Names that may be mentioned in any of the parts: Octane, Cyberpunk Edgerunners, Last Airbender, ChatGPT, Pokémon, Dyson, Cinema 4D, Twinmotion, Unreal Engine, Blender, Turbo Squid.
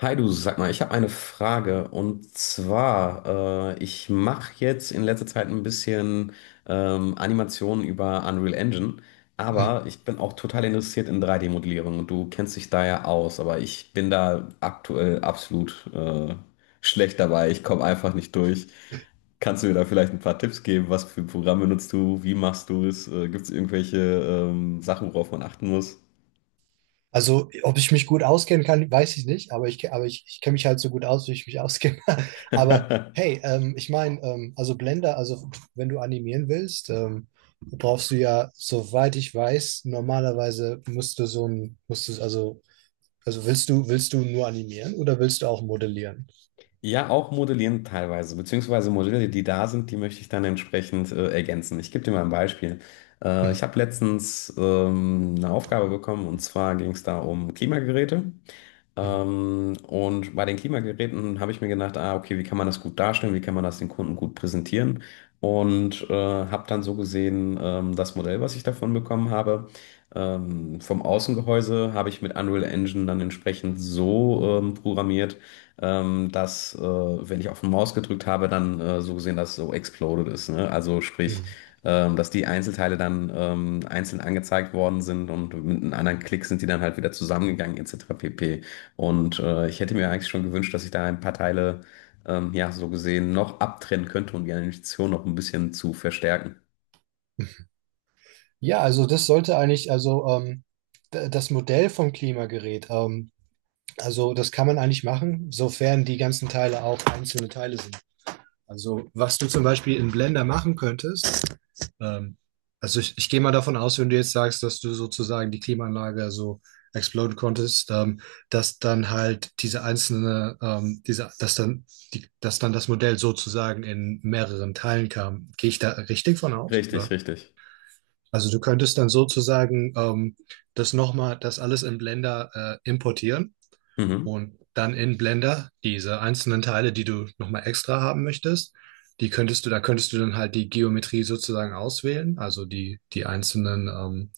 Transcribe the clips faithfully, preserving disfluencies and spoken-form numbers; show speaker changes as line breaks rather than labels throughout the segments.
Hi du, sag mal, ich habe eine Frage und zwar, äh, ich mache jetzt in letzter Zeit ein bisschen ähm, Animationen über Unreal Engine,
Hm.
aber ich bin auch total interessiert in drei D-Modellierung und du kennst dich da ja aus, aber ich bin da aktuell absolut äh, schlecht dabei, ich komme einfach nicht durch. Kannst du mir da vielleicht ein paar Tipps geben, was für Programme nutzt du, wie machst du es, äh, gibt es irgendwelche ähm, Sachen, worauf man achten muss?
Also, ob ich mich gut auskennen kann, weiß ich nicht, aber ich, aber ich, ich kenne mich halt so gut aus, wie ich mich auskenne. Aber hey, ähm, ich meine, ähm, also Blender, also wenn du animieren willst, ähm, brauchst du ja, soweit ich weiß, normalerweise musst du so ein, musst du, also, also willst du, willst du nur animieren oder willst du auch modellieren?
Ja, auch modellieren teilweise, beziehungsweise Modelle, die da sind, die möchte ich dann entsprechend äh, ergänzen. Ich gebe dir mal ein Beispiel. Äh,
Mhm.
ich habe letztens ähm, eine Aufgabe bekommen und zwar ging es da um Klimageräte.
Mhm.
Ähm, und bei den Klimageräten habe ich mir gedacht, ah, okay, wie kann man das gut darstellen, wie kann man das den Kunden gut präsentieren? Und äh, habe dann so gesehen, ähm, das Modell, was ich davon bekommen habe, ähm, vom Außengehäuse habe ich mit Unreal Engine dann entsprechend so ähm, programmiert, ähm, dass, äh, wenn ich auf die Maus gedrückt habe, dann äh, so gesehen, dass es so exploded ist. Ne? Also sprich,
Mhm.
ähm, dass die Einzelteile dann ähm, einzeln angezeigt worden sind und mit einem anderen Klick sind die dann halt wieder zusammengegangen, et cetera pp. Und äh, ich hätte mir eigentlich schon gewünscht, dass ich da ein paar Teile, ähm, ja, so gesehen, noch abtrennen könnte, um die Animation noch ein bisschen zu verstärken.
Ja, also das sollte eigentlich, also ähm, d- das Modell vom Klimagerät, ähm, also das kann man eigentlich machen, sofern die ganzen Teile auch einzelne Teile sind. Also, was du zum Beispiel in Blender machen könntest, ähm, also ich, ich gehe mal davon aus, wenn du jetzt sagst, dass du sozusagen die Klimaanlage so exploden konntest, ähm, dass dann halt diese einzelne, ähm, diese, dass dann die, dass dann das Modell sozusagen in mehreren Teilen kam. Gehe ich da richtig von aus,
Richtig,
oder?
richtig.
Also du könntest dann sozusagen ähm, das nochmal, das alles in Blender äh, importieren
Mhm.
und dann in Blender diese einzelnen Teile, die du nochmal extra haben möchtest, die könntest du, da könntest du dann halt die Geometrie sozusagen auswählen, also die, die einzelnen ähm,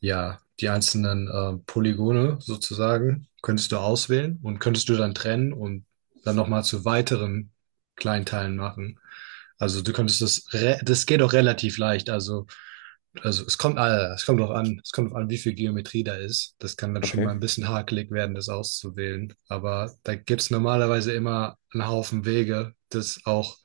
ja, die einzelnen äh, Polygone sozusagen könntest du auswählen und könntest du dann trennen und dann nochmal zu weiteren Kleinteilen machen. Also du könntest das, re- Das geht auch relativ leicht. Also, also es kommt, äh, es kommt auch an, es kommt auch an, wie viel Geometrie da ist. Das kann dann schon mal ein
Okay.
bisschen hakelig werden, das auszuwählen. Aber da gibt's normalerweise immer einen Haufen Wege, das auch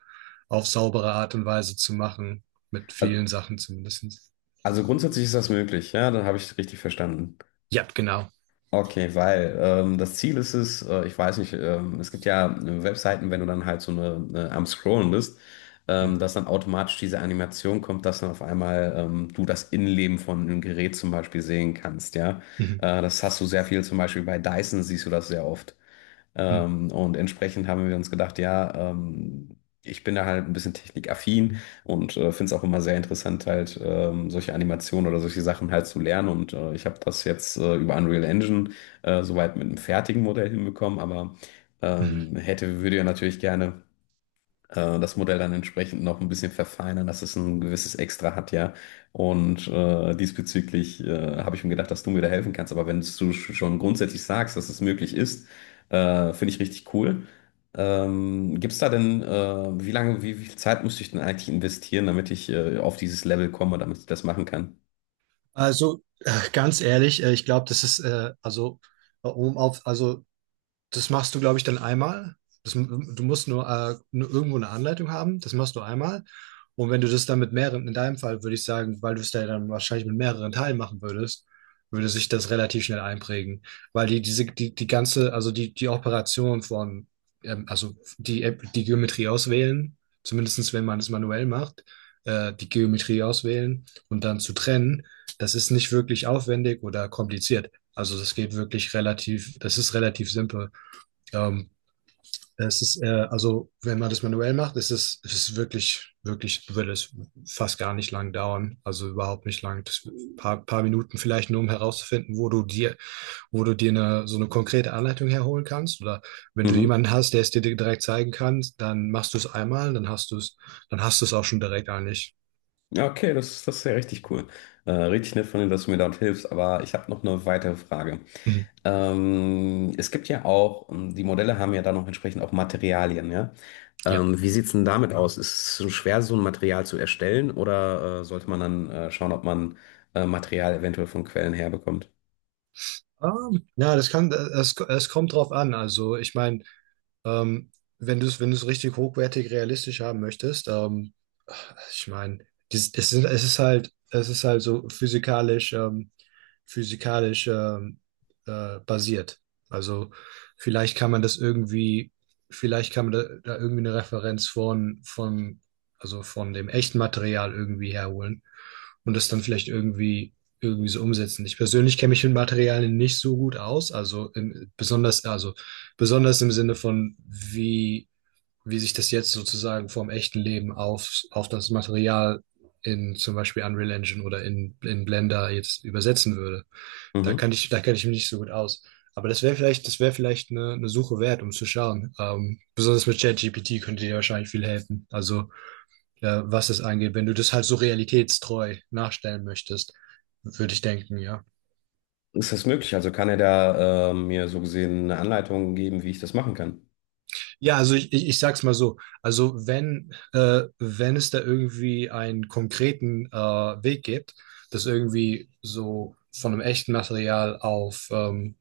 auf saubere Art und Weise zu machen. Mit vielen
Al-
Sachen zumindest.
Also grundsätzlich ist das möglich, ja, dann habe ich richtig verstanden.
Ja, genau.
Okay, weil ähm, das Ziel ist es, äh, ich weiß nicht, ähm, es gibt ja äh, Webseiten, wenn du dann halt so eine, eine am Scrollen bist, ähm,
Mhm.
dass dann automatisch diese Animation kommt, dass dann auf einmal ähm, du das Innenleben von einem Gerät zum Beispiel sehen kannst, ja.
Mhm.
Äh, das hast du sehr viel, zum Beispiel bei Dyson siehst du das sehr oft.
Mhm.
Ähm, und entsprechend haben wir uns gedacht, ja, ähm, ich bin da halt ein bisschen technikaffin und äh, finde es auch immer sehr interessant, halt ähm, solche Animationen oder solche Sachen halt zu lernen. Und äh, ich habe das jetzt äh, über Unreal Engine äh, soweit mit einem fertigen Modell hinbekommen, aber
Mhm.
ähm, hätte, würde ja natürlich gerne äh, das Modell dann entsprechend noch ein bisschen verfeinern, dass es ein gewisses Extra hat, ja. Und äh, diesbezüglich äh, habe ich mir gedacht, dass du mir da helfen kannst. Aber wenn du sch- schon grundsätzlich sagst, dass es möglich ist, äh, finde ich richtig cool. Ähm, gibt es da denn, äh, wie lange, wie, wie viel Zeit müsste ich denn eigentlich investieren, damit ich äh, auf dieses Level komme, damit ich das machen kann?
Also äh, ganz ehrlich, äh, ich glaube, das ist äh, also äh, um auf also das machst du, glaube ich, dann einmal. Das, du musst nur, äh, nur irgendwo eine Anleitung haben. Das machst du einmal. Und wenn du das dann mit mehreren, in deinem Fall würde ich sagen, weil du es da dann wahrscheinlich mit mehreren Teilen machen würdest, würde sich das relativ schnell einprägen. Weil die, diese, die, die ganze, also die, die Operation von, ähm, also die, App- die Geometrie auswählen, zumindest wenn man es manuell macht, äh, die Geometrie auswählen und dann zu trennen, das ist nicht wirklich aufwendig oder kompliziert. Also das geht wirklich relativ, das ist relativ simpel. Ähm, es ist, äh, also, wenn man das manuell macht, ist es, es ist wirklich, wirklich, würde es fast gar nicht lang dauern. Also überhaupt nicht lang. Das paar, paar Minuten vielleicht nur, um herauszufinden, wo du dir, wo du dir eine, so eine konkrete Anleitung herholen kannst. Oder wenn du
Mhm.
jemanden hast, der es dir direkt zeigen kann, dann machst du es einmal, dann hast du es, dann hast du es auch schon direkt eigentlich.
Ja, okay, das, das ist ja richtig cool. Äh, richtig nett von dir, dass du mir dort hilfst, aber ich habe noch eine weitere Frage.
Mhm.
Ähm, es gibt ja auch, ähm, die Modelle haben ja dann auch entsprechend auch Materialien, ja.
Ja.
Ähm, wie sieht's denn damit aus? Ist es so schwer, so ein Material zu erstellen oder äh, sollte man dann äh, schauen, ob man äh, Material eventuell von Quellen herbekommt?
Ähm, Ja, das kann, es, es kommt drauf an. Also, ich meine, Ähm, wenn du es, wenn du es richtig hochwertig realistisch haben möchtest, ähm, ich meine, dies- es ist, es ist halt, es ist halt so physikalisch, ähm, physikalisch ähm, äh, basiert. Also vielleicht kann man das irgendwie, vielleicht kann man da, da irgendwie eine Referenz von, von, also von dem echten Material irgendwie herholen und das dann vielleicht irgendwie irgendwie so umsetzen. Ich persönlich kenne mich mit Materialien nicht so gut aus, also in, besonders also besonders im Sinne von, wie, wie sich das jetzt sozusagen vom echten Leben auf, auf das Material in zum Beispiel Unreal Engine oder in, in Blender jetzt übersetzen würde. Da kann
Mhm.
ich, da kenne ich mich nicht so gut aus. Aber das wäre vielleicht, das wäre vielleicht eine, eine Suche wert, um zu schauen. Ähm, besonders mit ChatGPT könnte dir wahrscheinlich viel helfen. Also, äh, was das angeht, wenn du das halt so realitätstreu nachstellen möchtest, würde ich denken, ja.
Ist das möglich? Also kann er da äh, mir so gesehen eine Anleitung geben, wie ich das machen kann?
Ja, also ich, ich, ich sag's mal so. Also wenn, äh, wenn es da irgendwie einen konkreten äh, Weg gibt, das irgendwie so von einem echten Material auf ähm,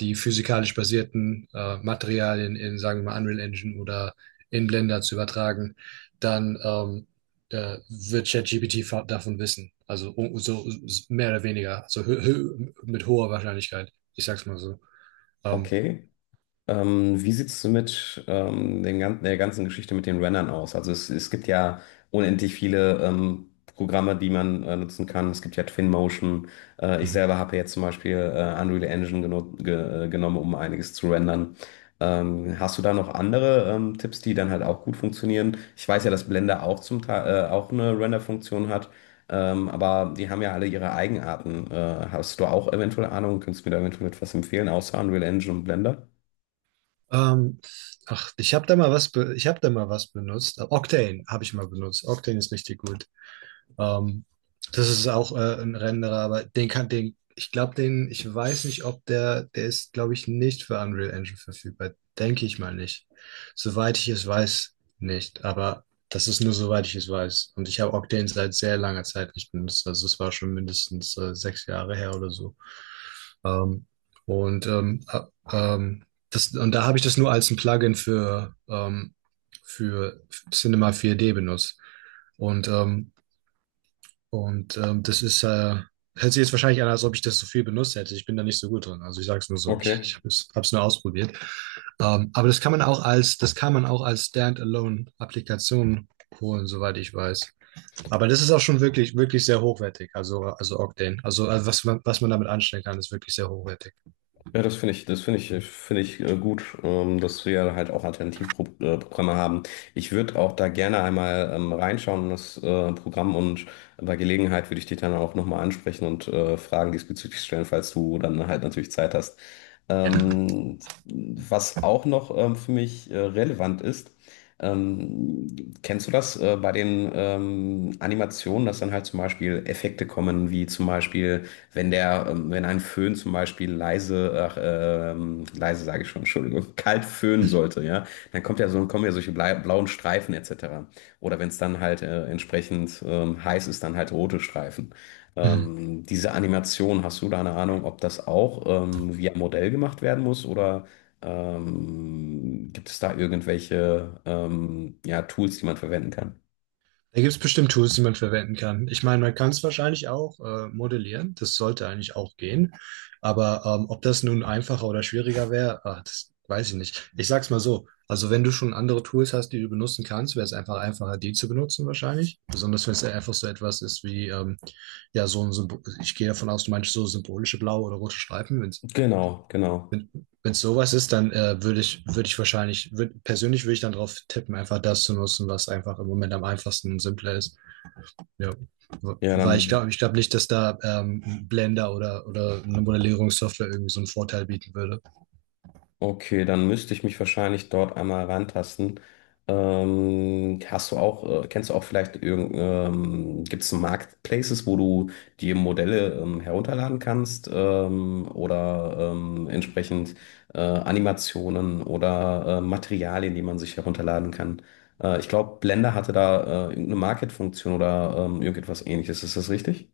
die physikalisch basierten äh, Materialien in, sagen wir mal, Unreal Engine oder in Blender zu übertragen, dann ähm, äh, wird ChatGPT fa- davon wissen. Also um, so so mehr oder weniger, so hö hö mit hoher Wahrscheinlichkeit. Ich sag's mal so. Ähm.
Okay. Ähm, wie sieht's mit ähm, den ganzen, der ganzen Geschichte mit den Rennern aus? Also es, es gibt ja unendlich viele ähm, Programme, die man äh, nutzen kann. Es gibt ja Twinmotion. Äh, ich selber habe jetzt zum Beispiel äh, Unreal Engine geno ge äh, genommen, um einiges zu rendern. Ähm, hast du da noch andere ähm, Tipps, die dann halt auch gut funktionieren? Ich weiß ja, dass Blender auch zum Teil äh, auch eine Render-Funktion hat, ähm, aber die haben ja alle ihre Eigenarten. Äh, hast du auch eventuell Ahnung? Könntest du mir da eventuell etwas empfehlen, außer Unreal Engine und Blender?
Ähm, ach, ich habe da mal was, be ich habe da mal was benutzt. Octane habe ich mal benutzt. Octane ist richtig gut. Ähm, das ist auch äh, ein Renderer, aber den kann den, ich glaube, den, ich weiß nicht, ob der, der ist, glaube ich, nicht für Unreal Engine verfügbar. Denke ich mal nicht. Soweit ich es weiß, nicht. Aber das ist nur soweit ich es weiß. Und ich habe Octane seit sehr langer Zeit nicht benutzt. Also es war schon mindestens äh, sechs Jahre her oder so. Ähm, und ähm, äh, ähm, das, und da habe ich das nur als ein Plugin für, ähm, für Cinema vier D benutzt. Und ähm, und ähm, das ist, äh, Hört sich jetzt wahrscheinlich an, als ob ich das so viel benutzt hätte. Ich bin da nicht so gut drin. Also ich sage es nur so, ich, ich
Okay.
habe es hab's nur ausprobiert. Ähm, aber das kann man auch als, das kann man auch als Standalone-Applikation holen, soweit ich weiß. Aber das ist auch schon wirklich, wirklich sehr hochwertig. Also, also Octane. Also, also was man, was man damit anstellen kann, ist wirklich sehr hochwertig.
Ja, das finde ich, das finde ich, finde ich äh, gut, ähm, dass wir halt auch Alternativprogramme haben. Ich würde auch da gerne einmal ähm, reinschauen in das äh, Programm und bei Gelegenheit würde ich dich dann auch nochmal ansprechen und äh, Fragen diesbezüglich stellen, falls du dann halt natürlich Zeit hast.
Genau.
Ähm, was auch noch ähm, für mich äh, relevant ist, ähm, kennst du das äh, bei den ähm, Animationen, dass dann halt zum Beispiel Effekte kommen, wie zum Beispiel wenn der, ähm, wenn ein Föhn zum Beispiel leise, ach, ähm, leise sage ich schon, Entschuldigung, kalt föhnen sollte, ja, dann kommt ja so, kommen ja solche blei- blauen Streifen et cetera. Oder wenn es dann halt äh, entsprechend ähm, heiß ist, dann halt rote Streifen.
Mhm.
Ähm, diese Animation, hast du da eine Ahnung, ob das auch ähm, via Modell gemacht werden muss oder ähm, gibt es da irgendwelche ähm, ja, Tools, die man verwenden kann?
Da gibt es bestimmt Tools, die man verwenden kann. Ich meine, man kann es wahrscheinlich auch äh, modellieren. Das sollte eigentlich auch gehen. Aber ähm, ob das nun einfacher oder schwieriger wäre, ah, das weiß ich nicht. Ich sag's mal so. Also wenn du schon andere Tools hast, die du benutzen kannst, wäre es einfach einfacher, die zu benutzen wahrscheinlich. Besonders wenn es ja einfach so etwas ist wie, ähm, ja, so ein Symbol. Ich gehe davon aus, du meinst so symbolische blaue oder rote Streifen. Wenn's,
Genau, genau.
wenn wenn es sowas ist, dann äh, würde ich, würde ich wahrscheinlich, würd, persönlich würde ich dann drauf tippen, einfach das zu nutzen, was einfach im Moment am einfachsten und simpler ist. Ja.
Ja,
Weil ich
dann.
glaube, ich glaube nicht, dass da ähm, Blender oder, oder eine Modellierungssoftware irgendwie so einen Vorteil bieten würde.
Okay, dann müsste ich mich wahrscheinlich dort einmal rantasten. Ähm, hast du auch, äh, kennst du auch vielleicht irgend, ähm, gibt es Marketplaces, wo du die Modelle ähm, herunterladen kannst ähm, oder ähm, entsprechend äh, Animationen oder äh, Materialien, die man sich herunterladen kann? Äh, ich glaube, Blender hatte da äh, irgendeine Market-Funktion oder ähm, irgendetwas ähnliches. Ist das richtig?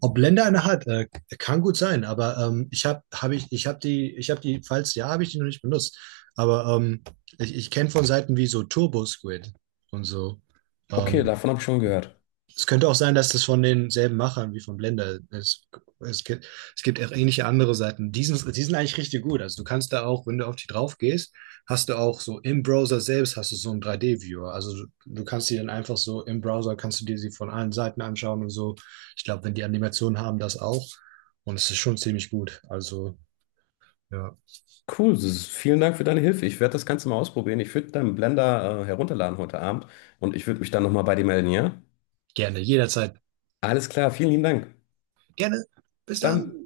Ob Blender eine hat, äh, kann gut sein, aber ähm, ich habe hab ich, ich hab die, ich habe die, falls ja, habe ich die noch nicht benutzt. Aber ähm, ich, ich kenne von Seiten wie so Turbo Squid und so.
Okay,
Ähm.
davon habe ich schon gehört.
Es könnte auch sein, dass das von denselben Machern wie von Blender ist. Es gibt, es gibt auch ähnliche andere Seiten. Die sind, die sind eigentlich richtig gut. Also du kannst da auch, wenn du auf die drauf gehst, hast du auch so im Browser selbst hast du so einen drei D-Viewer. Also du, du kannst die dann einfach so im Browser, kannst du dir sie von allen Seiten anschauen und so. Ich glaube, wenn die Animationen haben, das auch. Und es ist schon ziemlich gut. Also ja,
Cool, das ist, vielen Dank für deine Hilfe. Ich werde das Ganze mal ausprobieren. Ich würde deinen Blender äh, herunterladen heute Abend und ich würde mich dann nochmal bei dir melden, ja?
gerne, jederzeit.
Alles klar, vielen lieben Dank.
Gerne.
Bis
Bis dann.
dann.